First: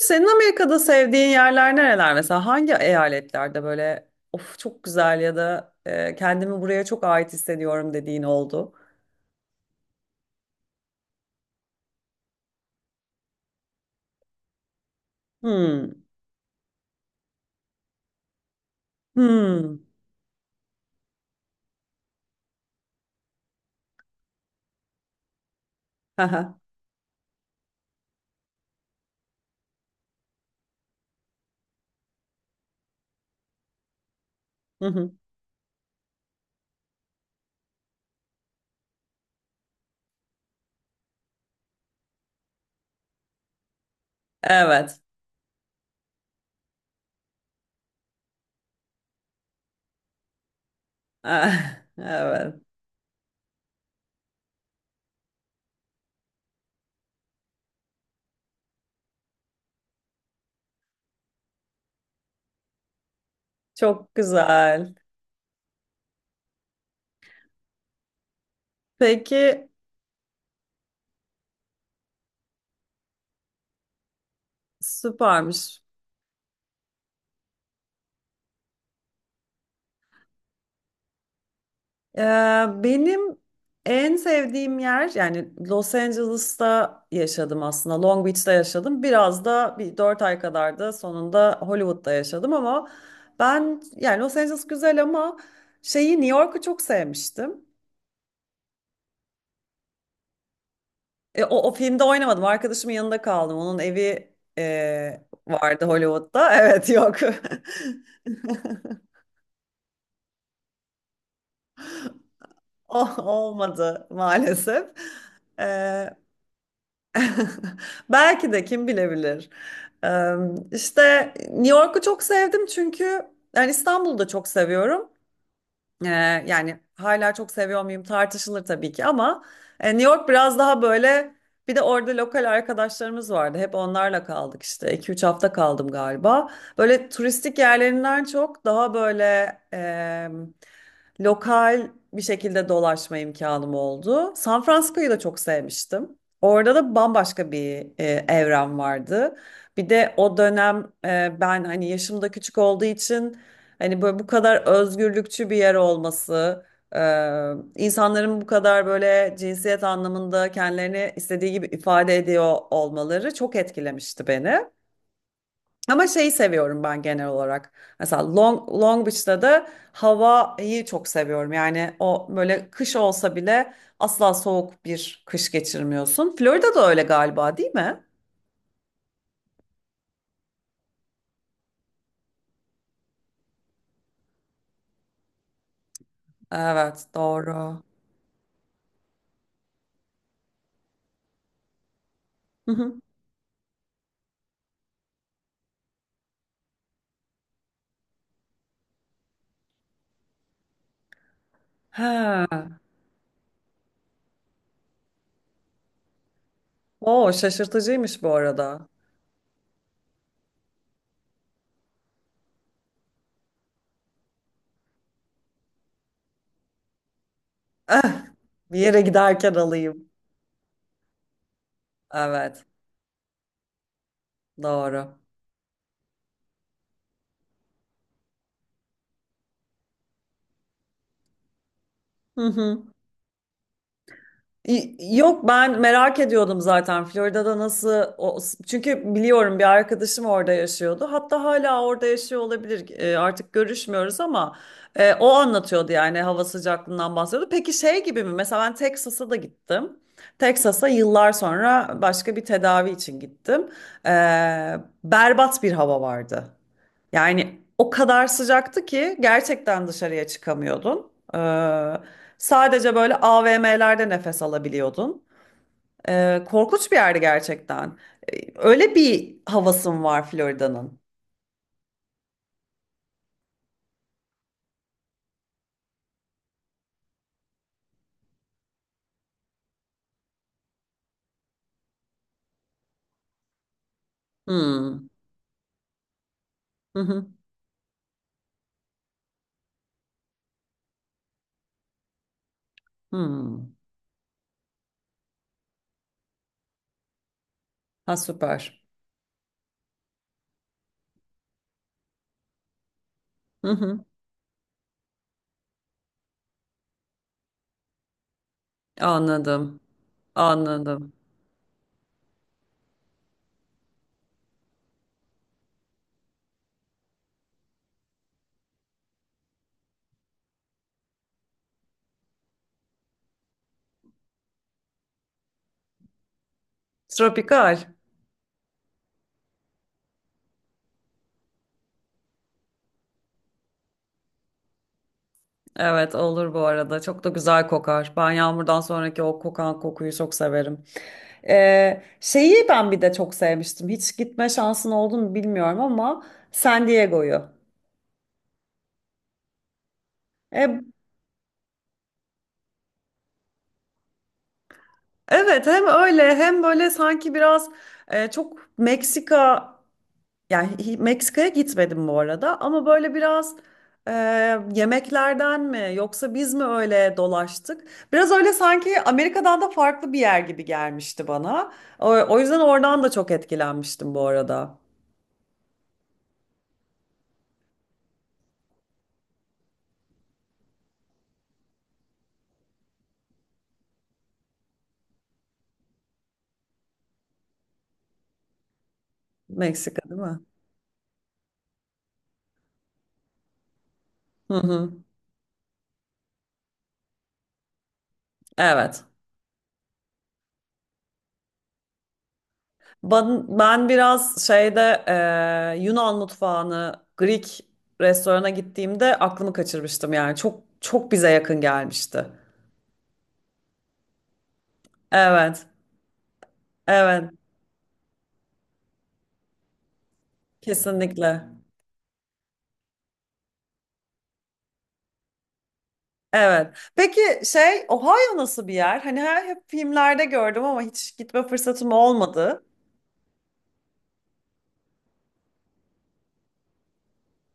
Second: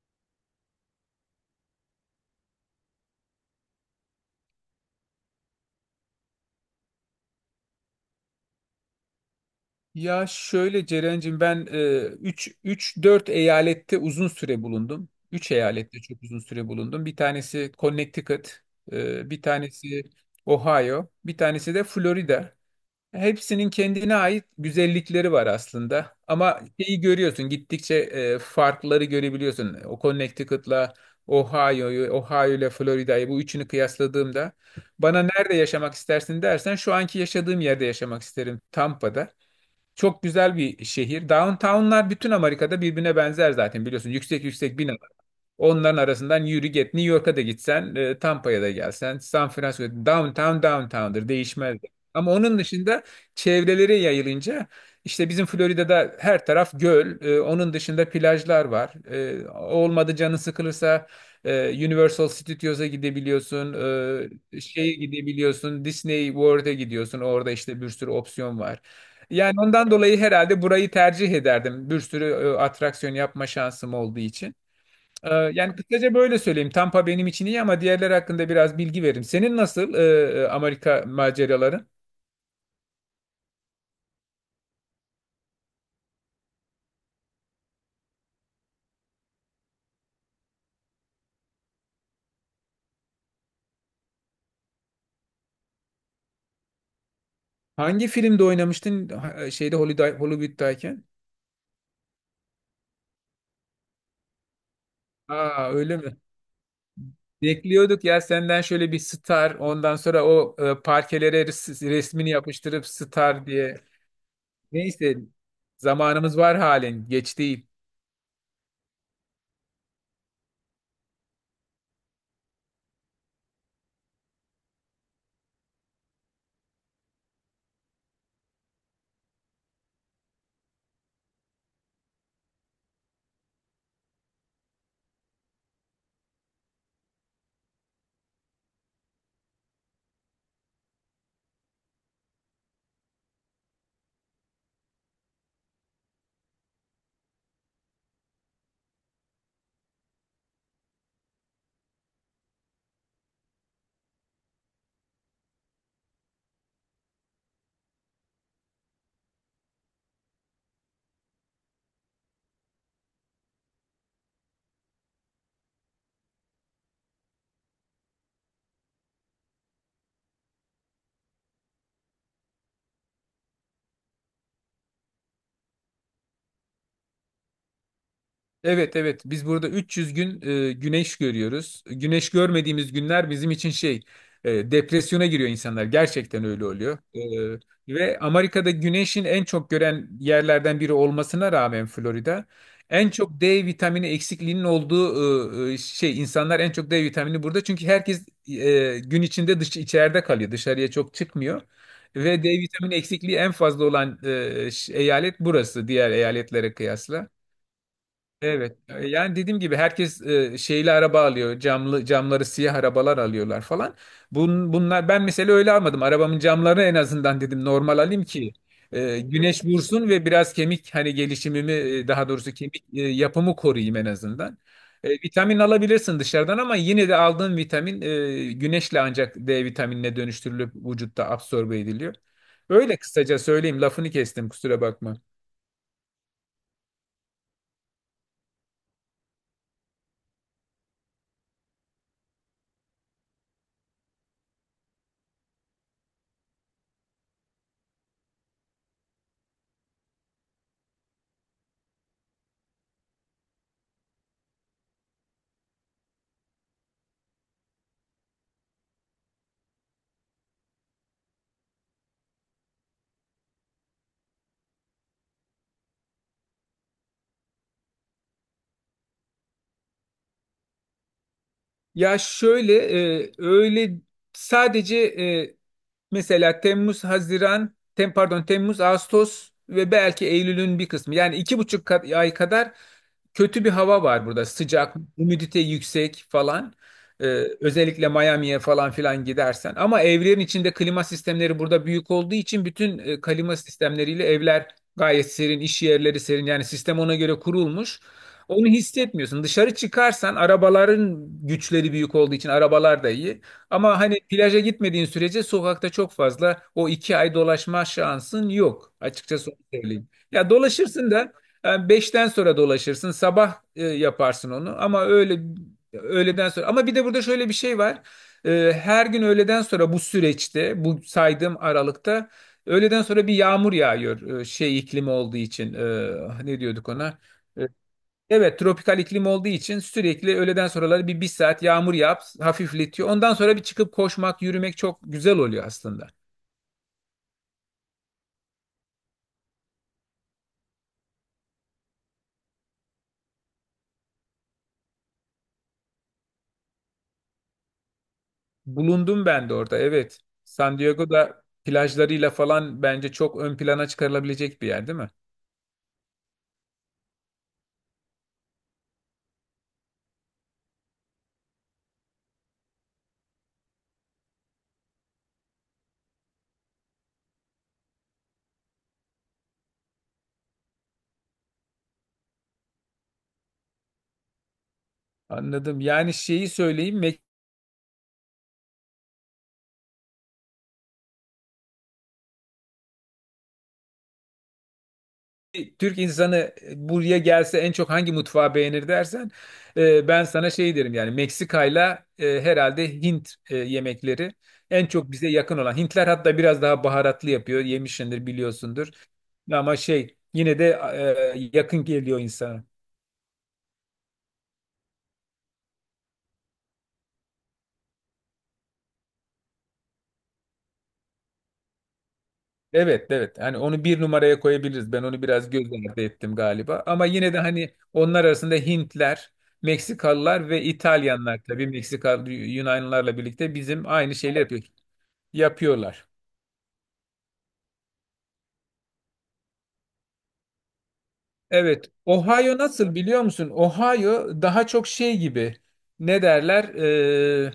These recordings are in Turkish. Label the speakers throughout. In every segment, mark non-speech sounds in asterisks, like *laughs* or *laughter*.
Speaker 1: Senin Amerika'da sevdiğin yerler nereler mesela? Hangi eyaletlerde böyle of çok güzel ya da kendimi buraya çok ait hissediyorum dediğin oldu?
Speaker 2: Ya şöyle Ceren'cim ben üç dört eyalette uzun süre bulundum. Üç
Speaker 1: Hmm.
Speaker 2: eyalette çok uzun süre bulundum. Bir tanesi Connecticut, bir
Speaker 1: Hmm.
Speaker 2: tanesi Ohio, bir tanesi de Florida. Hepsinin kendine ait güzellikleri var aslında.
Speaker 1: Haha.
Speaker 2: Ama şeyi görüyorsun gittikçe farkları görebiliyorsun. O Connecticut'la Ohio'yu, Ohio ile Florida'yı bu üçünü kıyasladığımda
Speaker 1: Hı hı.
Speaker 2: bana nerede yaşamak istersin dersen şu anki yaşadığım yerde yaşamak isterim Tampa'da. Çok güzel bir şehir. Downtown'lar bütün Amerika'da birbirine benzer zaten biliyorsun. Yüksek yüksek bina.
Speaker 1: Evet.
Speaker 2: Onların arasından yürü git. New York'a da gitsen, Tampa'ya da gelsen, San Francisco, downtown downtown'dır, değişmez.
Speaker 1: *laughs*
Speaker 2: Ama onun
Speaker 1: Evet.
Speaker 2: dışında çevrelere yayılınca işte bizim Florida'da her taraf göl, onun dışında plajlar var. Olmadı canın sıkılırsa Universal Studios'a gidebiliyorsun,
Speaker 1: Çok
Speaker 2: şeye
Speaker 1: güzel.
Speaker 2: gidebiliyorsun, Disney World'e gidiyorsun. Orada işte bir sürü opsiyon var.
Speaker 1: Peki,
Speaker 2: Yani ondan dolayı herhalde burayı tercih ederdim. Bir sürü atraksiyon yapma şansım olduğu için. Yani
Speaker 1: süpermiş.
Speaker 2: kısaca böyle söyleyeyim. Tampa benim için iyi ama diğerleri hakkında biraz bilgi veririm. Senin nasıl Amerika maceraları?
Speaker 1: Ee, benim en sevdiğim yer, yani Los Angeles'ta yaşadım, aslında Long Beach'te yaşadım biraz da, bir 4 ay kadar da sonunda Hollywood'da yaşadım ama ben, yani Los Angeles güzel ama şeyi, New York'u çok sevmiştim.
Speaker 2: Hangi filmde oynamıştın şeyde Hollywood'dayken?
Speaker 1: O, o filmde oynamadım, arkadaşımın yanında kaldım, onun evi e,
Speaker 2: Aa,
Speaker 1: vardı
Speaker 2: öyle mi?
Speaker 1: Hollywood'da, evet, yok.
Speaker 2: Bekliyorduk ya senden şöyle bir star, ondan sonra o parkelere resmini yapıştırıp
Speaker 1: *laughs* O-
Speaker 2: star diye.
Speaker 1: olmadı maalesef.
Speaker 2: Neyse,
Speaker 1: Ee,
Speaker 2: zamanımız var halen, geç değil.
Speaker 1: *laughs* Belki de, kim bilebilir. Eee, İşte New York'u çok sevdim çünkü yani İstanbul'u da çok seviyorum. Yani hala çok seviyor muyum tartışılır tabii ki ama New York biraz daha böyle, bir de orada lokal arkadaşlarımız vardı. Hep onlarla kaldık, işte iki üç hafta kaldım galiba. Böyle turistik yerlerinden çok daha böyle lokal bir şekilde dolaşma imkanım oldu. San Francisco'yu da çok sevmiştim. Orada da bambaşka bir evren vardı. Bir de o dönem ben hani yaşımda küçük olduğu için, hani böyle bu kadar özgürlükçü bir yer olması, e, insanların bu kadar böyle cinsiyet anlamında kendilerini istediği gibi ifade ediyor olmaları çok etkilemişti beni. Ama şeyi seviyorum ben genel olarak. Mesela Long Beach'te de havayı çok seviyorum. Yani o böyle kış olsa bile asla soğuk bir kış geçirmiyorsun. Florida da öyle galiba, değil mi?
Speaker 2: Evet, evet, biz burada 300 gün güneş görüyoruz. Güneş görmediğimiz günler bizim için şey depresyona giriyor insanlar. Gerçekten öyle oluyor.
Speaker 1: Evet, doğru.
Speaker 2: Ve Amerika'da güneşin en çok gören yerlerden biri olmasına rağmen Florida
Speaker 1: Hı hı.
Speaker 2: en çok D vitamini eksikliğinin olduğu şey insanlar en çok D vitamini burada. Çünkü herkes gün içinde dış içeride kalıyor. Dışarıya çok çıkmıyor. Ve D
Speaker 1: Ha.
Speaker 2: vitamini eksikliği en fazla olan eyalet burası diğer eyaletlere kıyasla.
Speaker 1: Oo, şaşırtıcıymış bu
Speaker 2: Evet.
Speaker 1: arada.
Speaker 2: Yani dediğim gibi herkes şeyli araba alıyor. Camlı camları siyah arabalar alıyorlar falan. Bunlar ben mesela öyle almadım. Arabamın camlarını en azından dedim normal
Speaker 1: Eh,
Speaker 2: alayım ki
Speaker 1: bir yere giderken
Speaker 2: güneş vursun
Speaker 1: alayım.
Speaker 2: ve biraz kemik hani gelişimimi daha doğrusu
Speaker 1: Evet,
Speaker 2: kemik yapımı koruyayım en azından.
Speaker 1: doğru.
Speaker 2: Vitamin alabilirsin dışarıdan ama yine de aldığın vitamin güneşle ancak D vitaminine dönüştürülüp vücutta absorbe ediliyor.
Speaker 1: Hı hı.
Speaker 2: Öyle kısaca söyleyeyim. Lafını kestim, kusura
Speaker 1: Y-
Speaker 2: bakma.
Speaker 1: yok, ben merak ediyordum zaten Florida'da nasıl o, çünkü biliyorum bir arkadaşım orada yaşıyordu, hatta hala orada yaşıyor olabilir. Artık görüşmüyoruz ama o anlatıyordu, yani hava sıcaklığından bahsediyordu. Peki şey gibi mi mesela, ben Texas'a da gittim, Texas'a yıllar sonra başka bir tedavi için gittim. E, berbat bir hava vardı. Yani o kadar sıcaktı ki gerçekten dışarıya çıkamıyordun. Sadece böyle AVM'lerde nefes alabiliyordun. Korkunç bir yerdi gerçekten. Öyle bir havasım var Florida'nın.
Speaker 2: Ya şöyle öyle sadece mesela Temmuz, Haziran, pardon Temmuz, Ağustos ve belki Eylül'ün bir kısmı yani 2,5 ay kadar kötü bir hava var burada. Sıcak,
Speaker 1: Hmm.
Speaker 2: humidite yüksek falan.
Speaker 1: Hı
Speaker 2: Ee,
Speaker 1: hı.
Speaker 2: Özellikle Miami'ye falan filan gidersen. Ama evlerin içinde klima sistemleri burada büyük olduğu için bütün klima
Speaker 1: Hmm.
Speaker 2: sistemleriyle evler gayet serin, iş yerleri serin. Yani sistem ona göre kurulmuş.
Speaker 1: Ha,
Speaker 2: Onu
Speaker 1: süper.
Speaker 2: hissetmiyorsun. Dışarı çıkarsan arabaların güçleri büyük olduğu için arabalar da iyi.
Speaker 1: Hı
Speaker 2: Ama
Speaker 1: hı.
Speaker 2: hani plaja gitmediğin sürece sokakta çok fazla o 2 ay dolaşma şansın yok. Açıkçası onu
Speaker 1: Anladım.
Speaker 2: söyleyeyim. Ya dolaşırsın
Speaker 1: Anladım.
Speaker 2: da yani 5'ten sonra dolaşırsın, sabah yaparsın onu ama öyle öğleden sonra. Ama bir de burada şöyle bir şey var. Her gün öğleden sonra bu süreçte, bu saydığım aralıkta öğleden sonra bir yağmur yağıyor. Şey iklimi olduğu için ne diyorduk ona? E,
Speaker 1: Tropikal.
Speaker 2: Evet, tropikal iklim olduğu için sürekli öğleden sonraları bir saat yağmur yağıp hafifletiyor. Ondan sonra bir çıkıp koşmak, yürümek çok güzel oluyor aslında.
Speaker 1: Evet, olur bu arada. Çok da güzel kokar. Ben yağmurdan sonraki o kokan kokuyu çok severim. Şeyi ben bir de çok sevmiştim. Hiç gitme şansın oldu mu bilmiyorum ama San Diego'yu.
Speaker 2: Bulundum ben de orada, evet. San
Speaker 1: E,
Speaker 2: Diego'da plajlarıyla falan bence çok ön plana çıkarılabilecek bir yer değil mi?
Speaker 1: evet, hem öyle hem böyle sanki biraz çok Meksika. Yani hi- Meksika'ya gitmedim bu arada ama böyle biraz e, yemeklerden mi, yoksa biz mi öyle dolaştık? Biraz öyle sanki Amerika'dan da farklı bir yer gibi gelmişti bana. O, o yüzden oradan da çok etkilenmiştim bu arada.
Speaker 2: Anladım. Yani şeyi söyleyeyim, Türk insanı buraya gelse en çok hangi mutfağı beğenir dersen
Speaker 1: Meksika, değil
Speaker 2: ben
Speaker 1: mi?
Speaker 2: sana şey derim, yani Meksika'yla herhalde Hint yemekleri
Speaker 1: Hı
Speaker 2: en
Speaker 1: hı.
Speaker 2: çok bize yakın olan. Hintler hatta biraz daha baharatlı yapıyor. Yemişsindir, biliyorsundur.
Speaker 1: Evet.
Speaker 2: Ama şey, yine de yakın geliyor insana.
Speaker 1: Ben biraz şeyde Yunan mutfağını, Greek restorana gittiğimde aklımı kaçırmıştım, yani çok çok bize yakın gelmişti.
Speaker 2: Evet, evet, hani onu bir numaraya koyabiliriz. Ben onu biraz göz
Speaker 1: Evet,
Speaker 2: ardı ettim galiba. Ama
Speaker 1: evet,
Speaker 2: yine de hani onlar arasında Hintler, Meksikalılar ve İtalyanlar,
Speaker 1: kesinlikle.
Speaker 2: tabii Meksika Yunanlılarla birlikte bizim aynı şeyler yapıyor, yapıyorlar.
Speaker 1: Evet. Peki şey, Ohio nasıl bir yer? Hani her, hep filmlerde gördüm ama hiç gitme
Speaker 2: Evet.
Speaker 1: fırsatım
Speaker 2: Ohio
Speaker 1: olmadı.
Speaker 2: nasıl, biliyor musun? Ohio daha çok şey gibi, ne derler?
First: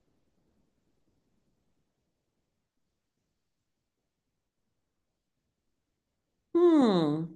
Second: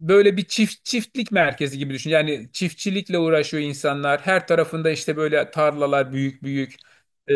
Speaker 2: Böyle bir çiftlik merkezi gibi düşün. Yani çiftçilikle uğraşıyor insanlar. Her tarafında işte böyle tarlalar, büyük büyük.
Speaker 1: Hmm.
Speaker 2: Ee,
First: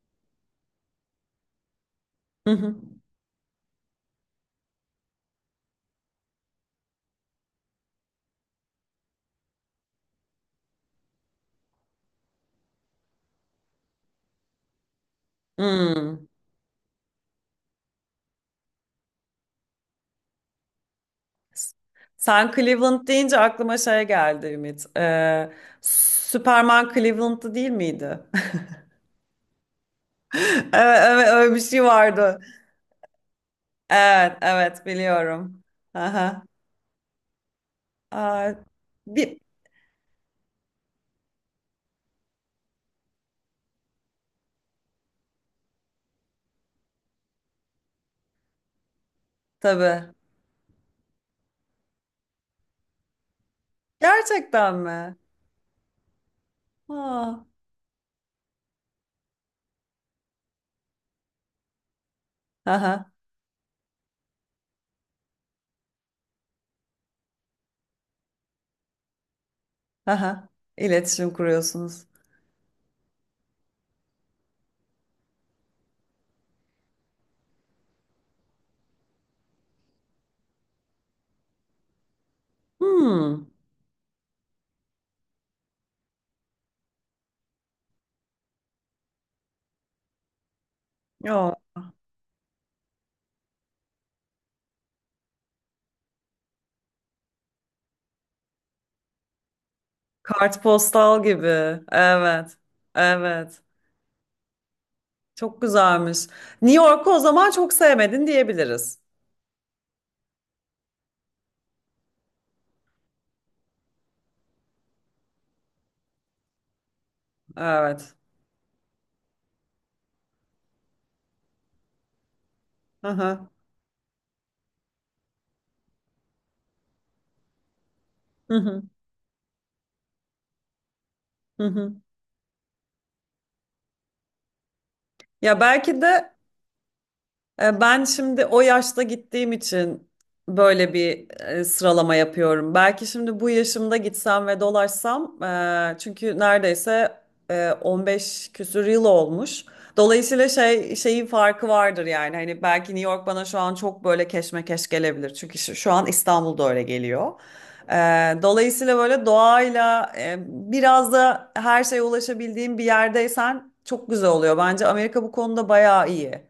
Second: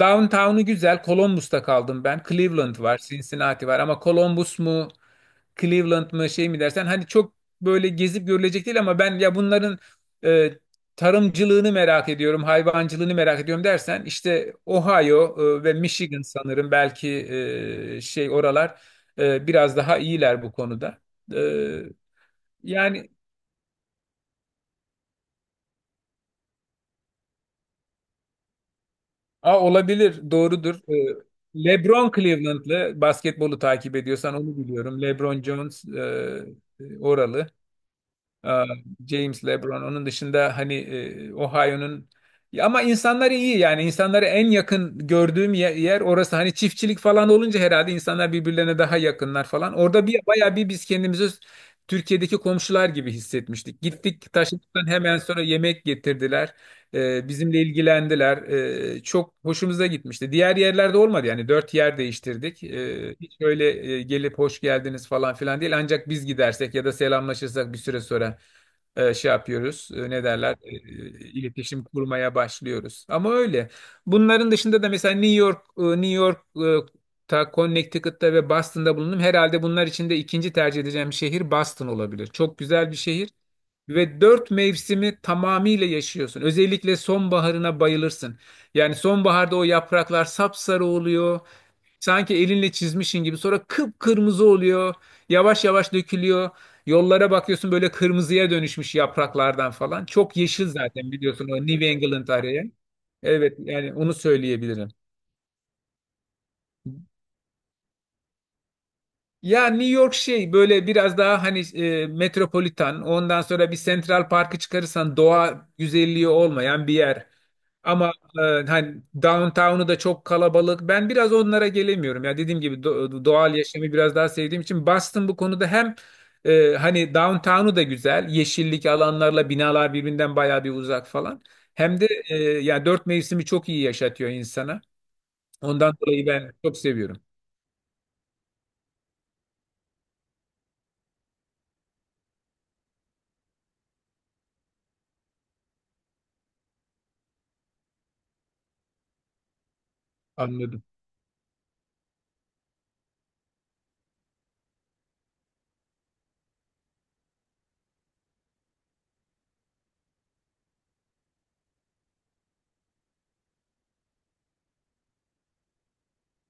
Speaker 2: Downtown'u güzel. Columbus'ta kaldım ben.
Speaker 1: Hı hı.
Speaker 2: Cleveland var, Cincinnati var, ama Columbus mu, Cleveland mı şey mi dersen hani çok böyle gezip görülecek değil, ama ben ya bunların e, tarımcılığını merak ediyorum, hayvancılığını merak ediyorum dersen işte Ohio ve Michigan
Speaker 1: Hmm.
Speaker 2: sanırım, belki şey, oralar biraz daha iyiler bu konuda. E,
Speaker 1: Sen Cleveland
Speaker 2: Yani
Speaker 1: deyince aklıma şey geldi, Ümit. Superman Cleveland'da değil miydi? *laughs*
Speaker 2: a, olabilir, doğrudur.
Speaker 1: Evet, evet, öyle bir şey
Speaker 2: LeBron
Speaker 1: vardı.
Speaker 2: Cleveland'lı, basketbolu takip ediyorsan
Speaker 1: Evet,
Speaker 2: onu
Speaker 1: evet,
Speaker 2: biliyorum. LeBron
Speaker 1: biliyorum.
Speaker 2: Jones
Speaker 1: Aha.
Speaker 2: oralı. Aa,
Speaker 1: Aa, bir
Speaker 2: James LeBron. Onun dışında hani Ohio'nun. Ya ama insanları iyi, yani insanları en yakın gördüğüm yer orası. Hani çiftçilik falan olunca herhalde insanlar birbirlerine daha yakınlar falan. Orada
Speaker 1: tabii.
Speaker 2: bir bayağı bir biz kendimizi Türkiye'deki komşular gibi hissetmiştik. Gittik,
Speaker 1: Gerçekten
Speaker 2: taşıdıktan
Speaker 1: mi?
Speaker 2: hemen sonra yemek getirdiler.
Speaker 1: Ha.
Speaker 2: Bizimle ilgilendiler. Çok hoşumuza gitmişti. Diğer yerlerde olmadı, yani dört yer değiştirdik.
Speaker 1: Aha.
Speaker 2: Hiç öyle gelip hoş geldiniz falan filan değil. Ancak biz gidersek ya da selamlaşırsak bir süre sonra şey yapıyoruz. Ne
Speaker 1: Aha.
Speaker 2: derler?
Speaker 1: İletişim
Speaker 2: İletişim
Speaker 1: kuruyorsunuz.
Speaker 2: kurmaya başlıyoruz. Ama öyle. Bunların dışında da mesela New York, Ta Connecticut'ta ve Boston'da bulundum. Herhalde bunlar içinde ikinci tercih edeceğim şehir Boston olabilir. Çok güzel bir şehir.
Speaker 1: Hmm.
Speaker 2: Ve dört mevsimi tamamıyla yaşıyorsun. Özellikle sonbaharına bayılırsın. Yani sonbaharda o yapraklar sapsarı oluyor.
Speaker 1: Ya,
Speaker 2: Sanki elinle çizmişin gibi. Sonra kıpkırmızı oluyor. Yavaş yavaş dökülüyor. Yollara bakıyorsun, böyle kırmızıya dönüşmüş yapraklardan falan. Çok yeşil zaten,
Speaker 1: kartpostal
Speaker 2: biliyorsun
Speaker 1: gibi.
Speaker 2: o New England
Speaker 1: Evet.
Speaker 2: araya. Evet,
Speaker 1: Evet.
Speaker 2: yani onu söyleyebilirim.
Speaker 1: Çok güzelmiş. New York'u o zaman çok sevmedin diyebiliriz.
Speaker 2: Ya New York şey, böyle biraz daha hani metropolitan, ondan sonra bir Central Park'ı çıkarırsan doğa güzelliği olmayan bir yer. Ama
Speaker 1: Evet.
Speaker 2: e, hani downtown'u da çok kalabalık. Ben biraz onlara gelemiyorum. Ya dediğim gibi
Speaker 1: Hı.
Speaker 2: doğal yaşamı biraz daha sevdiğim için Boston bu konuda hem hani downtown'u da güzel.
Speaker 1: Hı hı.
Speaker 2: Yeşillik alanlarla binalar birbirinden bayağı bir uzak falan.
Speaker 1: Hı hı.
Speaker 2: Hem de ya dört mevsimi çok iyi yaşatıyor insana.
Speaker 1: Ya
Speaker 2: Ondan
Speaker 1: belki
Speaker 2: dolayı
Speaker 1: de.
Speaker 2: ben çok seviyorum.
Speaker 1: Ben şimdi o yaşta gittiğim için böyle bir sıralama yapıyorum. Belki şimdi bu yaşımda gitsem ve dolaşsam, çünkü neredeyse 15 küsür yıl olmuş. Dolayısıyla
Speaker 2: Anladım.
Speaker 1: şey, şeyin farkı vardır yani. Hani belki New York bana şu an çok böyle keşmekeş gelebilir. Çünkü şu an İstanbul'da öyle geliyor. E, dolayısıyla böyle doğayla biraz da her şeye ulaşabildiğim bir yerdeysen çok güzel oluyor. Bence Amerika bu konuda bayağı iyi.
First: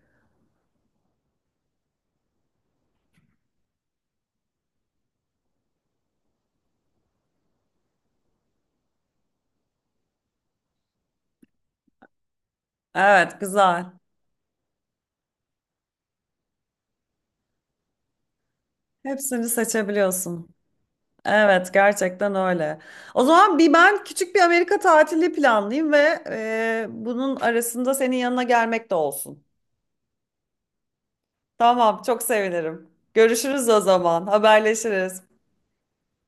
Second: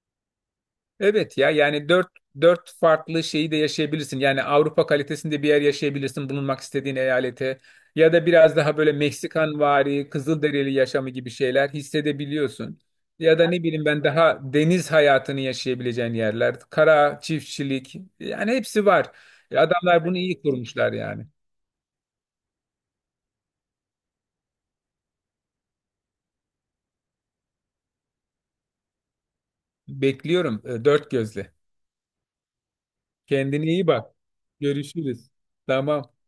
Speaker 2: Evet ya, yani dört farklı şeyi de yaşayabilirsin. Yani Avrupa kalitesinde bir yer yaşayabilirsin bulunmak istediğin eyalete. Ya da biraz daha böyle Meksikanvari, Kızılderili yaşamı gibi şeyler hissedebiliyorsun.
Speaker 1: Evet,
Speaker 2: Ya da ne
Speaker 1: güzel.
Speaker 2: bileyim ben, daha deniz hayatını yaşayabileceğin yerler, kara çiftçilik, yani hepsi var.
Speaker 1: Hepsini
Speaker 2: Adamlar bunu iyi
Speaker 1: seçebiliyorsun.
Speaker 2: kurmuşlar yani.
Speaker 1: Evet, gerçekten öyle. O zaman bir, ben küçük bir Amerika tatili planlayayım ve bunun arasında senin yanına gelmek de olsun.
Speaker 2: Bekliyorum dört gözle.
Speaker 1: Tamam, çok sevinirim.
Speaker 2: Kendine
Speaker 1: Görüşürüz o
Speaker 2: iyi bak.
Speaker 1: zaman. Haberleşiriz.
Speaker 2: Görüşürüz. Tamam.